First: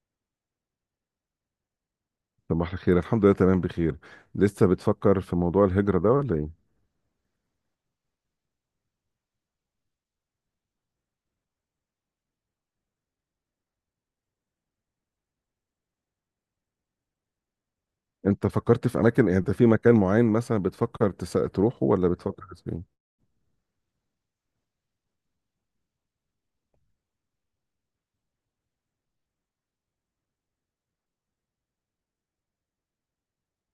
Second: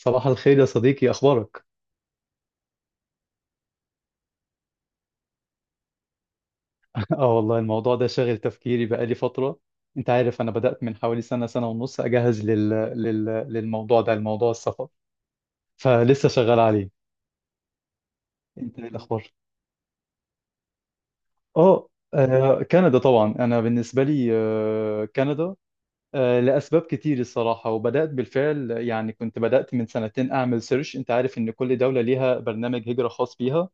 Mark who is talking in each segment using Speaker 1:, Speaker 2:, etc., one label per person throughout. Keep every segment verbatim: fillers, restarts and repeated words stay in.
Speaker 1: صباح الخير يا صديقي، اخبارك؟
Speaker 2: صباح الخير، الحمد لله تمام بخير. لسه بتفكر في موضوع الهجرة ده ولا ايه؟
Speaker 1: اه والله الموضوع ده شاغل تفكيري بقالي فتره. انت عارف انا بدات من حوالي سنه، سنه ونص اجهز لل... لل... للموضوع ده، الموضوع السفر، فلسه شغال عليه.
Speaker 2: انت
Speaker 1: انت ايه
Speaker 2: فكرت في اماكن؟
Speaker 1: الاخبار؟
Speaker 2: يعني انت في مكان معين مثلا بتفكر تس... تروحه
Speaker 1: اه
Speaker 2: ولا بتفكر
Speaker 1: آه،
Speaker 2: في
Speaker 1: كندا
Speaker 2: ايه؟
Speaker 1: طبعا. انا بالنسبه لي آه، كندا، آه، لاسباب كتير الصراحه. وبدات بالفعل، يعني كنت بدات من سنتين اعمل سيرش. انت عارف ان كل دوله ليها برنامج هجره خاص بيها.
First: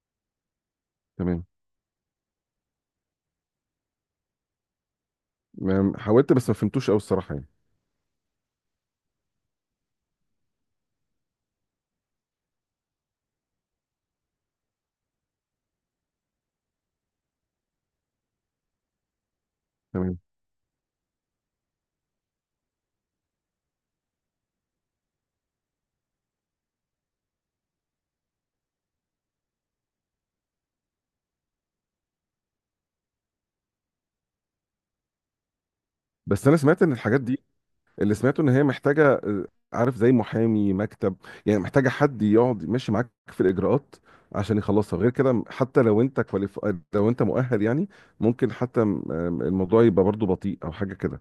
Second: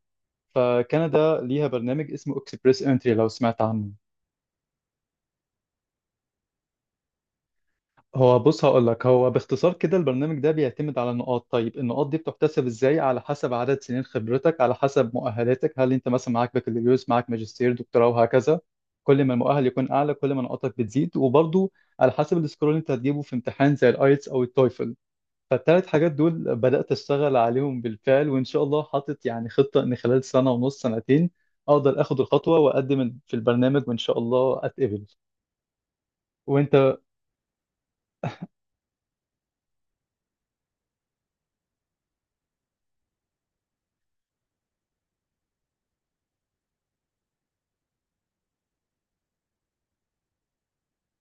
Speaker 1: فكندا
Speaker 2: تمام.
Speaker 1: ليها برنامج اسمه اكسبريس انتري، لو سمعت عنه.
Speaker 2: ما- حاولت بس ما فهمتوش قوي الصراحة يعني.
Speaker 1: هو بص، هقول لك، هو باختصار كده البرنامج ده بيعتمد على نقاط. طيب النقاط دي بتحتسب ازاي؟ على حسب عدد سنين خبرتك، على حسب مؤهلاتك، هل انت مثلا معاك بكالوريوس، معاك ماجستير، دكتوراه، وهكذا. كل ما المؤهل يكون اعلى
Speaker 2: تمام.
Speaker 1: كل ما نقاطك بتزيد. وبرضو على حسب السكور اللي انت هتجيبه في امتحان زي الايتس او التويفل. فالثلاث حاجات دول بدأت اشتغل عليهم بالفعل، وان شاء الله حاطط يعني خطة ان خلال سنة ونص، سنتين، اقدر اخد الخطوة واقدم في البرنامج وان شاء الله اتقبل.
Speaker 2: بس انا
Speaker 1: وانت؟
Speaker 2: سمعت ان الحاجات دي، اللي سمعته ان هي محتاجة آه، عارف، زي محامي مكتب، يعني محتاجة حد يقعد ماشي معاك في الاجراءات عشان يخلصها. غير كده حتى لو انت كواليف... لو انت مؤهل يعني، ممكن حتى آم، الموضوع يبقى برضه بطيء او حاجة كده.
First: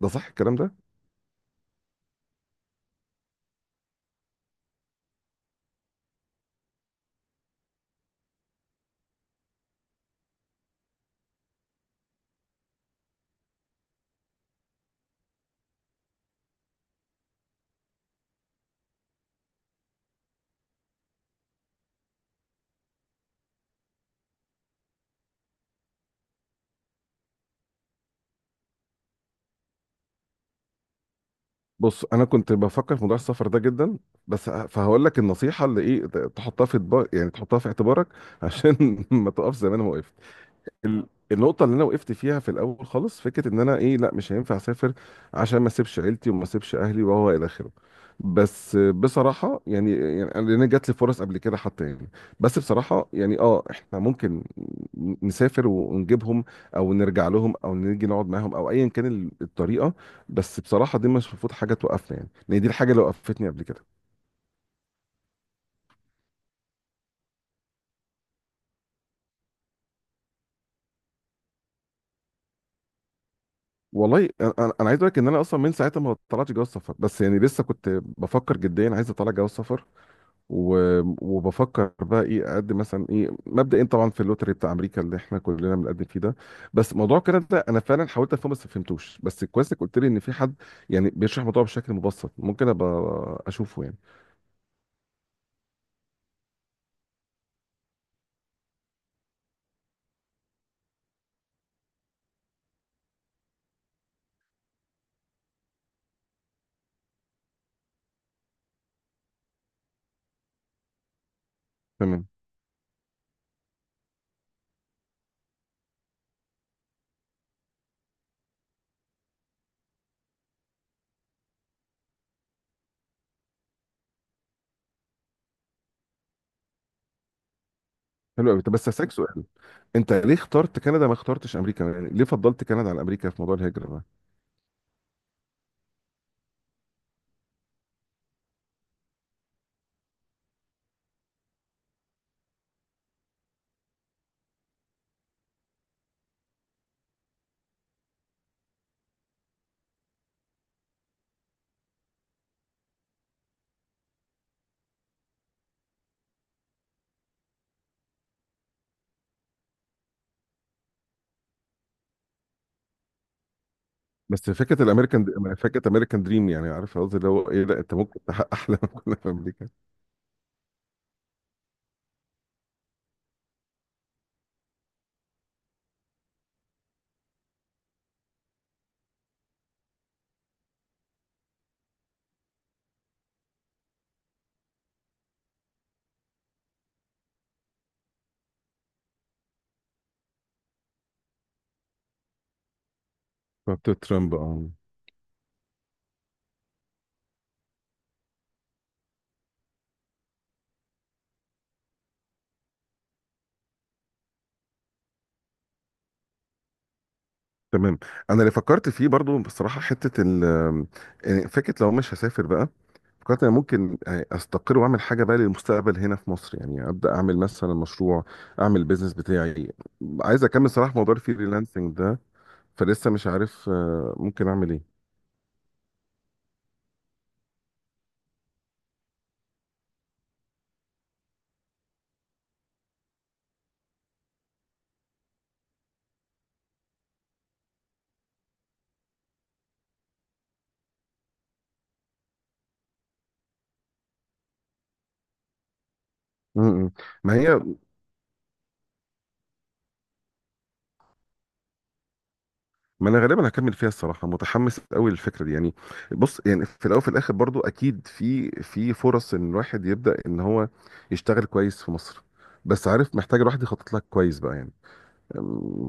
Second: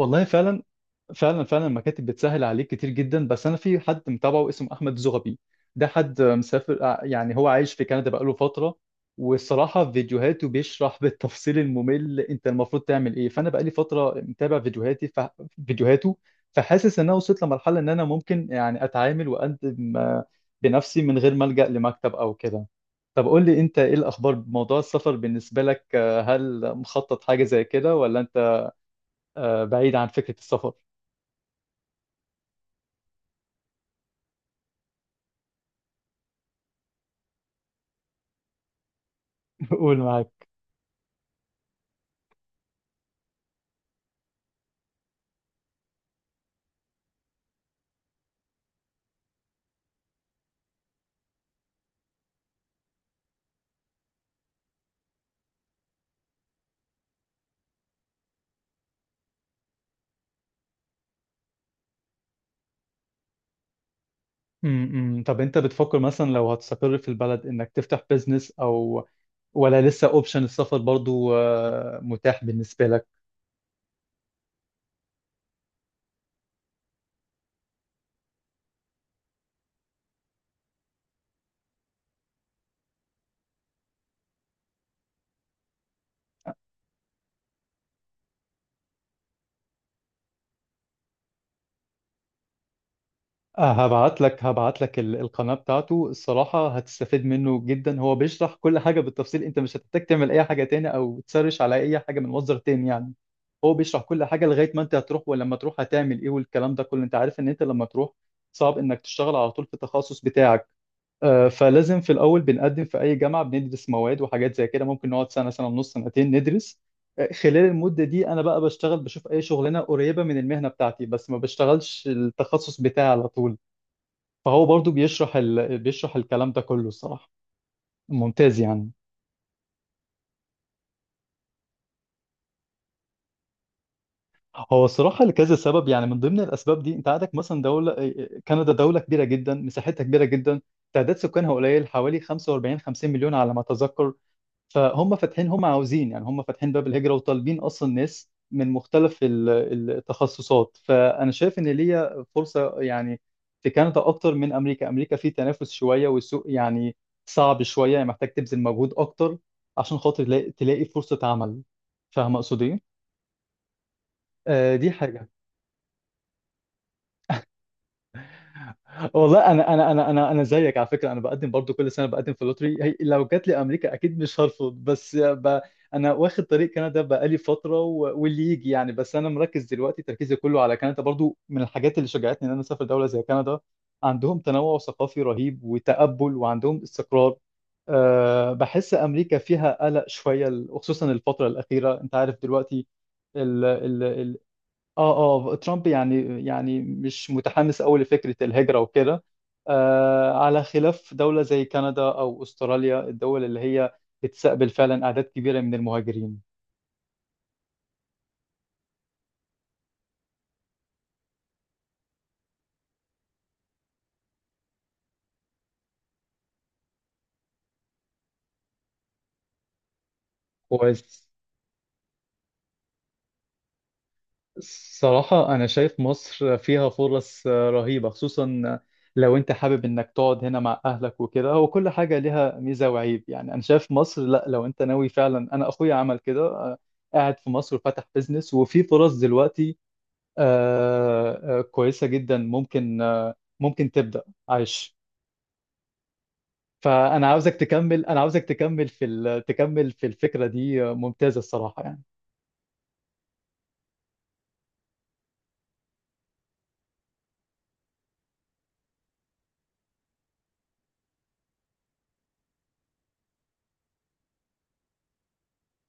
Speaker 2: ده صح الكلام
Speaker 1: فعلا،
Speaker 2: ده؟
Speaker 1: فعلا، فعلا المكاتب بتسهل عليك كتير جدا، بس انا في حد متابعه اسمه احمد زغبي. ده حد مسافر، آه، يعني هو عايش في كندا بقاله فتره. والصراحه فيديوهاته بيشرح بالتفصيل الممل انت المفروض تعمل ايه. فانا بقالي فتره متابع فيديوهاتي ف... فيديوهاته. فحاسس ان انا وصلت لمرحله ان انا ممكن يعني اتعامل واقدم آه، بنفسي من غير ما الجا لمكتب او كده. طب قول لي انت ايه الاخبار بموضوع السفر بالنسبه لك؟ آه، هل مخطط حاجه زي كده ولا آه، بعيد عن فكرة السفر؟
Speaker 2: بص، انا كنت بفكر في موضوع السفر ده جدا، بس ه- فهقول لك النصيحه اللي ايه، ت- تحطها في اطبا- يعني تحطها في اعتبارك عشان ما تقفش زي ما انا
Speaker 1: قول،
Speaker 2: وقفت.
Speaker 1: معاك.
Speaker 2: ال- النقطة اللي أنا وقفت فيها في الأول خالص، فكرة إن أنا إيه، لأ مش هينفع أسافر عشان ما أسيبش عيلتي وما أسيبش أهلي وهو إلى آخره. بس بصراحة يعني، يعني أنا- لأن جات لي فرص قبل كده حتى يعني. بس بصراحة يعني، أه، إحنا ممكن نسافر ونجيبهم، أو نرجع لهم، أو نيجي نقعد معاهم، أو أيا كان ال- الطريقة. بس بصراحة دي مش المفروض حاجة توقفنا يعني، لأن دي الحاجة اللي وقفتني قبل كده.
Speaker 1: امم طب انت بتفكر مثلا لو هتستقر في البلد انك تفتح بيزنس، او ولا لسه اوبشن السفر برضو آه، متاح بالنسبة لك؟
Speaker 2: والله أنا، أنا- أنا عايز أقول لك إن أنا أصلا من ساعتها ما طلعتش جواز سفر، بس يعني لسه كنت بفكر جديا، عايز أطلع جواز سفر و- وبفكر بقى ايه اقدم مثلا. ايه مبدئيا؟ طبعا في اللوتري بتاع امريكا اللي احنا كلنا بنقدم فيه ده. بس موضوع كده ده انا فعلا حاولت افهمه بس ما فهمتوش. بس كويس انك قلت لي ان في حد يعني بيشرح الموضوع بشكل مبسط، ممكن ابقى
Speaker 1: آه،
Speaker 2: اشوفه يعني.
Speaker 1: هبعت لك، هبعت لك ال- القناة بتاعته. الصراحة هتستفيد منه جدا، هو بيشرح كل حاجة بالتفصيل. انت مش هتحتاج تعمل اي حاجة تاني او تسرش على اي حاجة من مصدر تاني يعني. هو بيشرح كل حاجة لغاية ما انت هتروح، ولما تروح هتعمل ايه، والكلام ده كله. انت عارف ان انت لما تروح صعب انك تشتغل على طول في التخصص بتاعك. آه، فلازم في
Speaker 2: تمام.
Speaker 1: الاول بنقدم في اي جامعه، بندرس مواد وحاجات زي كده، ممكن نقعد سنه، سنه ونص، سنتين ندرس. آه، خلال المده دي انا بقى بشتغل، بشوف اي شغلانه قريبه من المهنه بتاعتي، بس ما بشتغلش التخصص بتاعي على طول. فهو برضو بيشرح ال... بيشرح الكلام ده كله الصراحه،
Speaker 2: حلو
Speaker 1: ممتاز
Speaker 2: قوي. طب بس
Speaker 1: يعني.
Speaker 2: هسألك سؤال، انت ليه اخترت كندا ما اخترتش امريكا؟ يعني ليه فضلت كندا عن امريكا في موضوع الهجره ده؟
Speaker 1: هو الصراحه لكذا سبب. يعني من ضمن الاسباب دي انت عندك مثلا دوله، آه، آه، كندا دوله كبيره جدا، مساحتها كبيره جدا، تعداد سكانها قليل حوالي خمسة واربعين خمسين مليون على ما اتذكر. فهم فاتحين، هم عاوزين، يعني هم فاتحين باب الهجرة وطالبين أصلا ناس من مختلف ال- التخصصات. فأنا شايف إن ليا فرصة يعني في كندا أكتر من أمريكا. أمريكا فيه تنافس شوية، والسوق يعني صعب شوية، يعني محتاج تبذل مجهود أكتر عشان خاطر تلاقي، تلاقي فرصة عمل. فاهم أقصد إيه؟
Speaker 2: بس
Speaker 1: آه،
Speaker 2: فكره
Speaker 1: دي حاجة.
Speaker 2: الامريكان، فكره امريكان دريم، يعني عارف قصدي اللي هو ايه؟ لا، انت ممكن تحقق احلامك كلها في
Speaker 1: والله
Speaker 2: امريكا.
Speaker 1: انا انا انا انا انا زيك على فكره، انا بقدم برضو كل سنه بقدم في لوتري، هي لو جات لي امريكا اكيد مش هرفض، بس ب... انا واخد طريق كندا بقالي فتره و... واللي يجي يعني. بس انا مركز دلوقتي، تركيزي كله على كندا. برضو من الحاجات اللي شجعتني ان انا اسافر دوله زي كندا عندهم تنوع ثقافي رهيب وتقبل، وعندهم استقرار. أه بحس امريكا فيها قلق شويه خصوصا الفتره الاخيره، انت عارف دلوقتي،
Speaker 2: بتاعت ترامب، اه.
Speaker 1: اه اه ترامب يعني، يعني مش متحمس قوي لفكرة الهجرة وكده. آه على خلاف دولة زي كندا او استراليا، الدول اللي هي بتستقبل فعلا اعداد كبيرة من المهاجرين.
Speaker 2: تمام. انا اللي فكرت فيه برضو بصراحه، حته ال، يعني فكره لو مش هسافر بقى، فكرت انا ممكن آه، استقر واعمل حاجه بقى للمستقبل هنا في مصر، يعني ابدا اعمل مثلا مشروع، اعمل بيزنس بتاعي. عايز اكمل صراحه موضوع
Speaker 1: كويس.
Speaker 2: الفريلانسنج ده، فلسه مش عارف آه، ممكن اعمل ايه.
Speaker 1: الصراحة أنا شايف مصر فيها فرص رهيبة، خصوصا لو أنت حابب إنك تقعد هنا مع أهلك وكده. هو كل حاجة ليها ميزة وعيب، يعني أنا شايف مصر، لأ، لو أنت ناوي فعلا، أنا أخويا عمل كده، آه، قاعد في مصر وفتح بيزنس، وفي فرص دلوقتي آه، آه، كويسة جدا، ممكن آه، ممكن تبدأ عايش.
Speaker 2: م- م.
Speaker 1: فأنا
Speaker 2: ما
Speaker 1: عاوزك
Speaker 2: هي،
Speaker 1: تكمل، أنا عاوزك تكمل في ال- تكمل في الفكرة دي، آه، ممتازة الصراحة يعني.
Speaker 2: ما انا غالبا هكمل فيها الصراحه، متحمس قوي للفكره دي يعني. بص، يعني في الاول وفي الاخر برضو اكيد في في فرص ان الواحد يبدا ان هو يشتغل كويس في مصر، بس عارف، محتاج الواحد يخطط لك كويس بقى يعني،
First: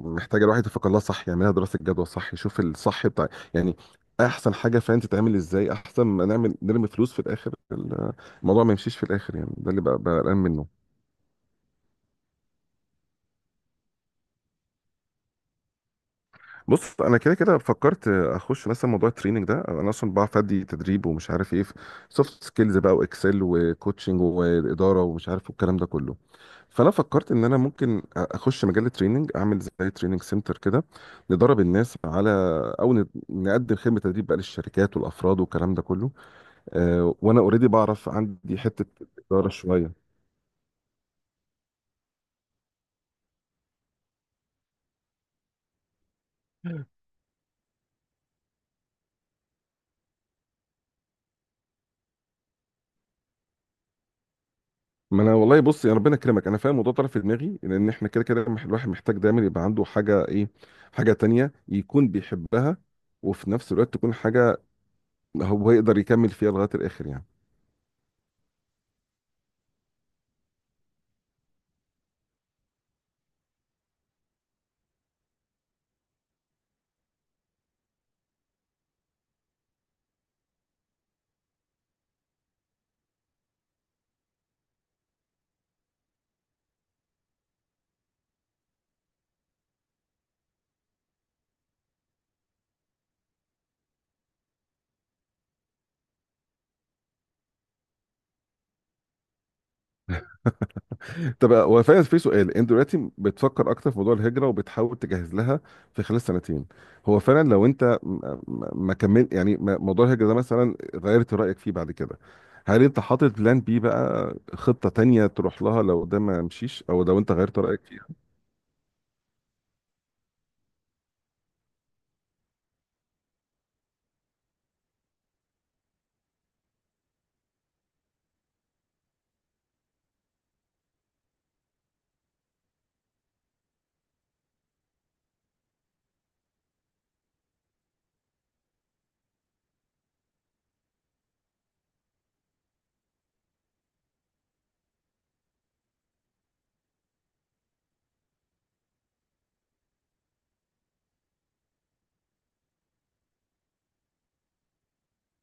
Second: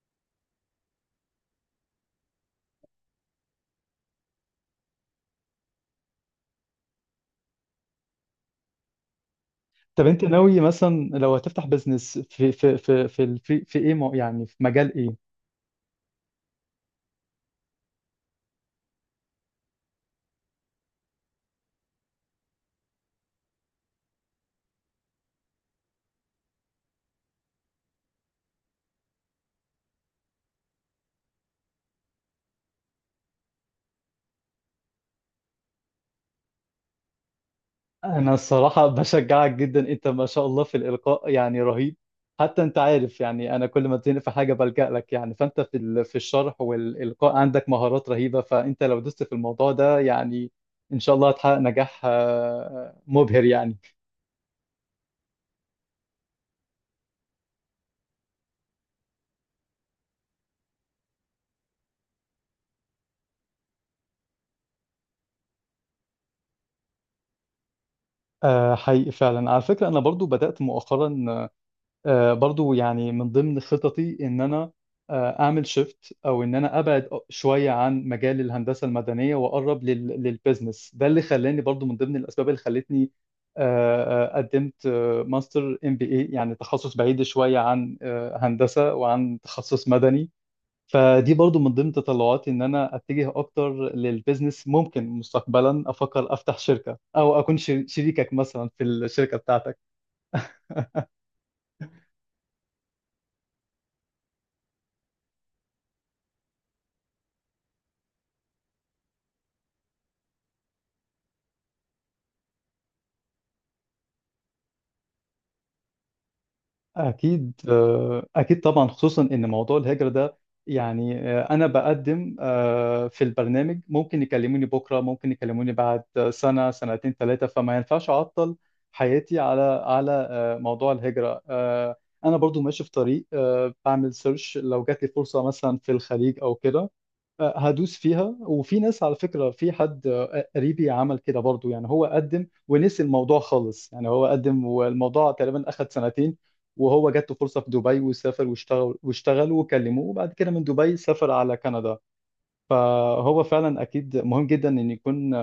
Speaker 2: محتاجه الواحد يفكر لها صح، يعملها دراسه جدوى صح، يشوف الصح بتاع يعني احسن حاجه فعلا تتعمل ازاي، احسن ما نعمل نرمي فلوس في الاخر ال- الموضوع ما يمشيش في الاخر يعني. ده اللي بقى
Speaker 1: طب
Speaker 2: بقى
Speaker 1: أنت
Speaker 2: قلقان
Speaker 1: ناوي
Speaker 2: منه.
Speaker 1: مثلا لو هتفتح بزنس في في في في في, في, إيه، مو- يعني في مجال إيه؟
Speaker 2: بص، انا كده كده فكرت اخش مثلا موضوع التريننج ده. انا اصلا بعرف ادي تدريب ومش عارف ايه، سوفت سكيلز بقى، واكسل، وكوتشنج، واداره، ومش عارف الكلام ده كله. فانا فكرت ان انا ممكن اخش مجال التريننج، اعمل زي تريننج سنتر كده، ندرب الناس على، او ن- نقدم خدمه تدريب بقى للشركات والافراد والكلام ده كله. آه، وانا اوريدي بعرف،
Speaker 1: انا
Speaker 2: عندي حته
Speaker 1: الصراحه
Speaker 2: اداره
Speaker 1: بشجعك جدا،
Speaker 2: شويه.
Speaker 1: انت ما شاء الله في الالقاء يعني رهيب. حتى انت عارف يعني انا كل ما بتزنق في حاجه بلجأ لك يعني. فانت في ال- في الشرح والالقاء عندك مهارات رهيبه، فانت لو دوست في الموضوع ده يعني ان شاء الله هتحقق نجاح آه، مبهر يعني.
Speaker 2: ما انا والله بص، يا ربنا يكرمك، انا فاهم الموضوع طرف في دماغي، لان احنا كده كده مح- الواحد محتاج دايما يبقى عنده حاجه، ايه، حاجه تانية يكون بيحبها، وفي نفس الوقت تكون حاجه هو يقدر يكمل فيها لغايه الاخر يعني.
Speaker 1: آه، حقيقي فعلا. على فكره انا برضو بدأت مؤخرا، آه، برضو يعني من ضمن خططي ان انا آه، اعمل شيفت، او ان انا ابعد شويه عن مجال الهندسه المدنيه واقرب لل- للبيزنس ده. اللي خلاني برضو من ضمن الاسباب اللي خلتني آه، آه، قدمت آه، ماستر ام بي اي، يعني تخصص بعيد شويه عن آه، هندسه وعن تخصص مدني. فدي برضو من ضمن تطلعاتي ان انا اتجه اكتر للبيزنس. ممكن مستقبلا افكر افتح شركه، او اكون شر- شريكك مثلا في الشركه بتاعتك.
Speaker 2: طب، هو فعلا في سؤال، انت دلوقتي بتفكر اكتر في موضوع الهجره وبتحاول تجهز لها في خلال سنتين، هو فعلا لو انت م- م- ما كمل يعني، ما- موضوع الهجره ده مثلا غيرت رايك فيه بعد كده، هل انت حاطط بلان بي بقى، خطه تانية تروح لها لو ده ما مشيش او لو انت غيرت
Speaker 1: أكيد،
Speaker 2: رايك فيها؟
Speaker 1: آه، أكيد طبعا. خصوصا إن موضوع الهجرة ده يعني، آه، أنا بقدم آه، في البرنامج، ممكن يكلموني بكرة، ممكن يكلموني بعد سنة، سنتين، ثلاثة، فما ينفعش أعطل حياتي على على آه، موضوع الهجرة. آه، أنا برضو ماشي في طريق، آه، بعمل سيرش لو جات لي فرصة مثلا في الخليج أو كده هدوس فيها. وفي ناس، على فكرة، في حد قريبي عمل كده برضو يعني، هو قدم ونسي الموضوع خالص يعني، هو قدم والموضوع تقريبا أخد سنتين، وهو جات له فرصة في دبي وسافر واشتغل، واشتغل وكلموه وبعد كده من دبي سافر على كندا. فهو فعلا أكيد مهم جدا إن يكون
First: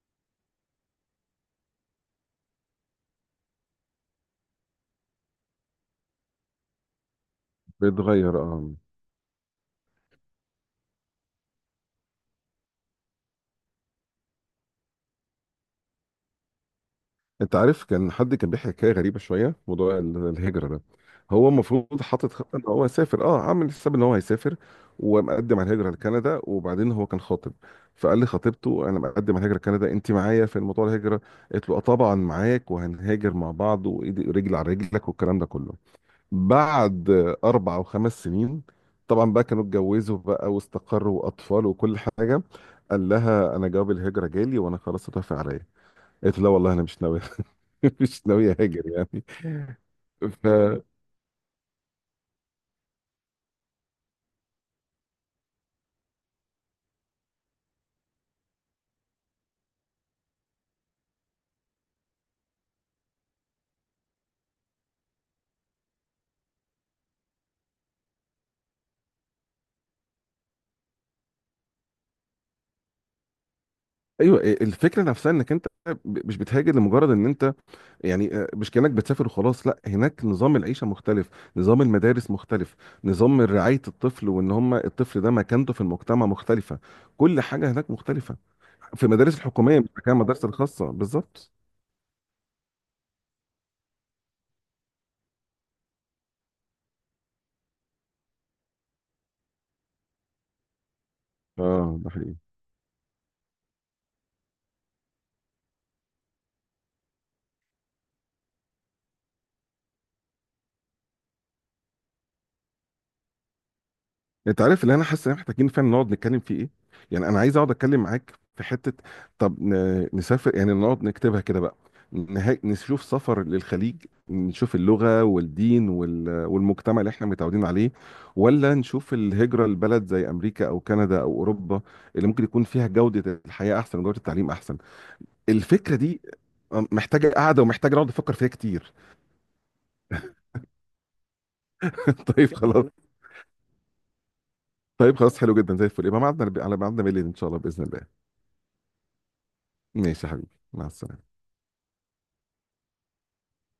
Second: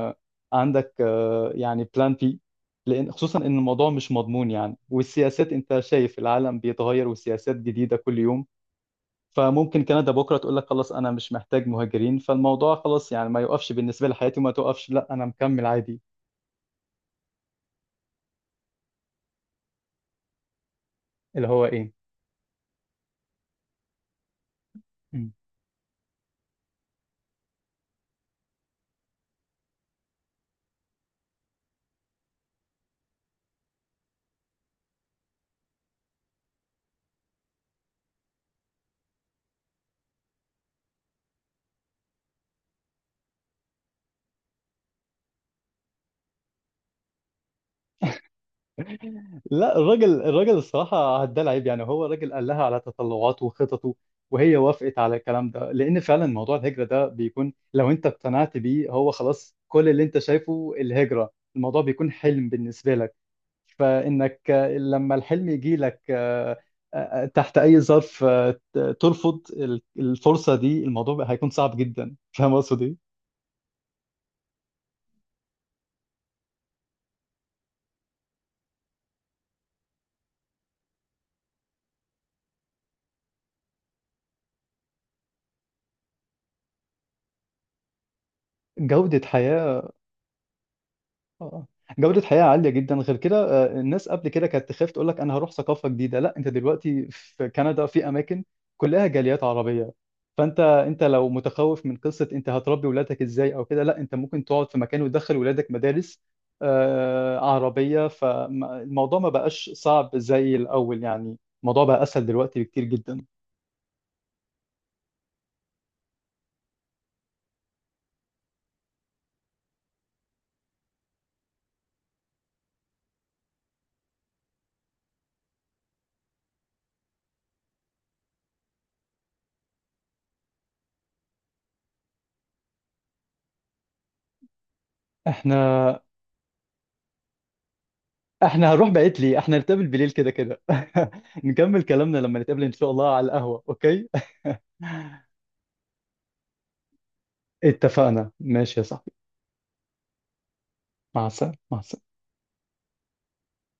Speaker 1: عندك آه، يعني بلان بي. لأن خصوصا إن الموضوع مش مضمون يعني، والسياسات أنت شايف العالم بيتغير والسياسات جديدة كل
Speaker 2: بتغير،
Speaker 1: يوم.
Speaker 2: اه.
Speaker 1: فممكن كندا بكره تقول لك خلاص انا مش محتاج مهاجرين، فالموضوع خلاص يعني ما يوقفش بالنسبه لحياتي وما توقفش، لا انا مكمل عادي.
Speaker 2: انت عارف كان حد كان بيحكي حكايه غريبه شويه، موضوع ال- الهجره ده،
Speaker 1: اللي
Speaker 2: هو
Speaker 1: هو ايه؟
Speaker 2: المفروض حاطط خطه ان هو يسافر، اه عامل حساب ان هو هيسافر
Speaker 1: مم.
Speaker 2: ومقدم على الهجره لكندا، وبعدين هو كان خاطب، فقال لخطيبته انا مقدم على الهجره لكندا، انت معايا في موضوع الهجره؟ قالت له اه طبعا معاك، وهنهاجر مع بعض، وايدي رجل على رجلك، والكلام ده كله. بعد اربع او خمس سنين، طبعا بقى كانوا اتجوزوا بقى، واستقروا، واطفال، وكل حاجه، قال لها انا جواب الهجره جالي وانا خلاص اتوافق عليا. قالت له لا والله انا مش ناوي، مش ناوي اهاجر يعني.
Speaker 1: لا، الراجل،
Speaker 2: ف
Speaker 1: الراجل الصراحه ده العيب يعني، هو الراجل قال لها على تطلعاته وخططه، وهي وافقت على الكلام ده. لان فعلا موضوع الهجره ده بيكون لو انت اقتنعت بيه هو خلاص كل اللي انت شايفه الهجره، الموضوع بيكون حلم بالنسبه لك. فإنك لما الحلم يجي لك آه، آه، آه، تحت أي ظرف آه، ترفض الفرصة دي، الموضوع هيكون صعب جدا. فاهم قصدي؟
Speaker 2: ايوه، الفكره نفسها، انك انت ب- مش بتهاجر لمجرد ان انت يعني آه، مش كانك بتسافر وخلاص. لا، هناك نظام العيشه مختلف، نظام المدارس مختلف، نظام رعايه الطفل وان هم الطفل ده مكانته في المجتمع مختلفه، كل حاجه هناك مختلفه. في
Speaker 1: جودة
Speaker 2: المدارس الحكوميه،
Speaker 1: حياة.
Speaker 2: مش مكان المدارس الخاصه
Speaker 1: اه
Speaker 2: بالظبط.
Speaker 1: آه. جودة حياة عالية جدا. غير كده آه، الناس قبل كده كانت تخاف تقول لك انا هروح ثقافة جديدة، لا، انت دلوقتي في كندا في اماكن كلها جاليات عربية. فانت، انت لو متخوف من
Speaker 2: اه، ده
Speaker 1: قصة
Speaker 2: حقيقي.
Speaker 1: انت هتربي ولادك ازاي او كده، لا انت ممكن تقعد في مكان وتدخل ولادك مدارس آه، عربية. فالموضوع ما بقاش صعب زي الاول يعني، الموضوع بقى اسهل دلوقتي بكتير جدا.
Speaker 2: انت عارف اللي انا حاسس ان احنا محتاجين فعلا نقعد نتكلم فيه ايه؟ يعني انا عايز اقعد اتكلم معاك في حته، طب ن- نسافر يعني، نقعد نكتبها كده بقى، نها- نشوف سفر للخليج، نشوف اللغه والدين وال- والمجتمع اللي احنا متعودين عليه، ولا نشوف الهجره لبلد زي امريكا او كندا او اوروبا، اللي ممكن يكون فيها جوده الحياه احسن وجوده التعليم احسن.
Speaker 1: احنا
Speaker 2: الفكره دي محتاجه قاعده، ومحتاجه نقعد نفكر فيها
Speaker 1: احنا هنروح
Speaker 2: كتير.
Speaker 1: بعيد ليه؟ احنا نتقابل بالليل كده كده نكمل كلامنا لما
Speaker 2: طيب،
Speaker 1: نتقابل ان
Speaker 2: خلاص.
Speaker 1: شاء الله على القهوة، اوكي؟
Speaker 2: طيب خلاص، حلو جدا، زي الفل. يبقى ميعادنا على ميعادنا بالليل ان شاء الله، باذن الله.
Speaker 1: اتفقنا، ماشي يا صاحبي.
Speaker 2: ماشي يا حبيبي، مع
Speaker 1: مع
Speaker 2: السلامة.
Speaker 1: السلامة، مع السلامة.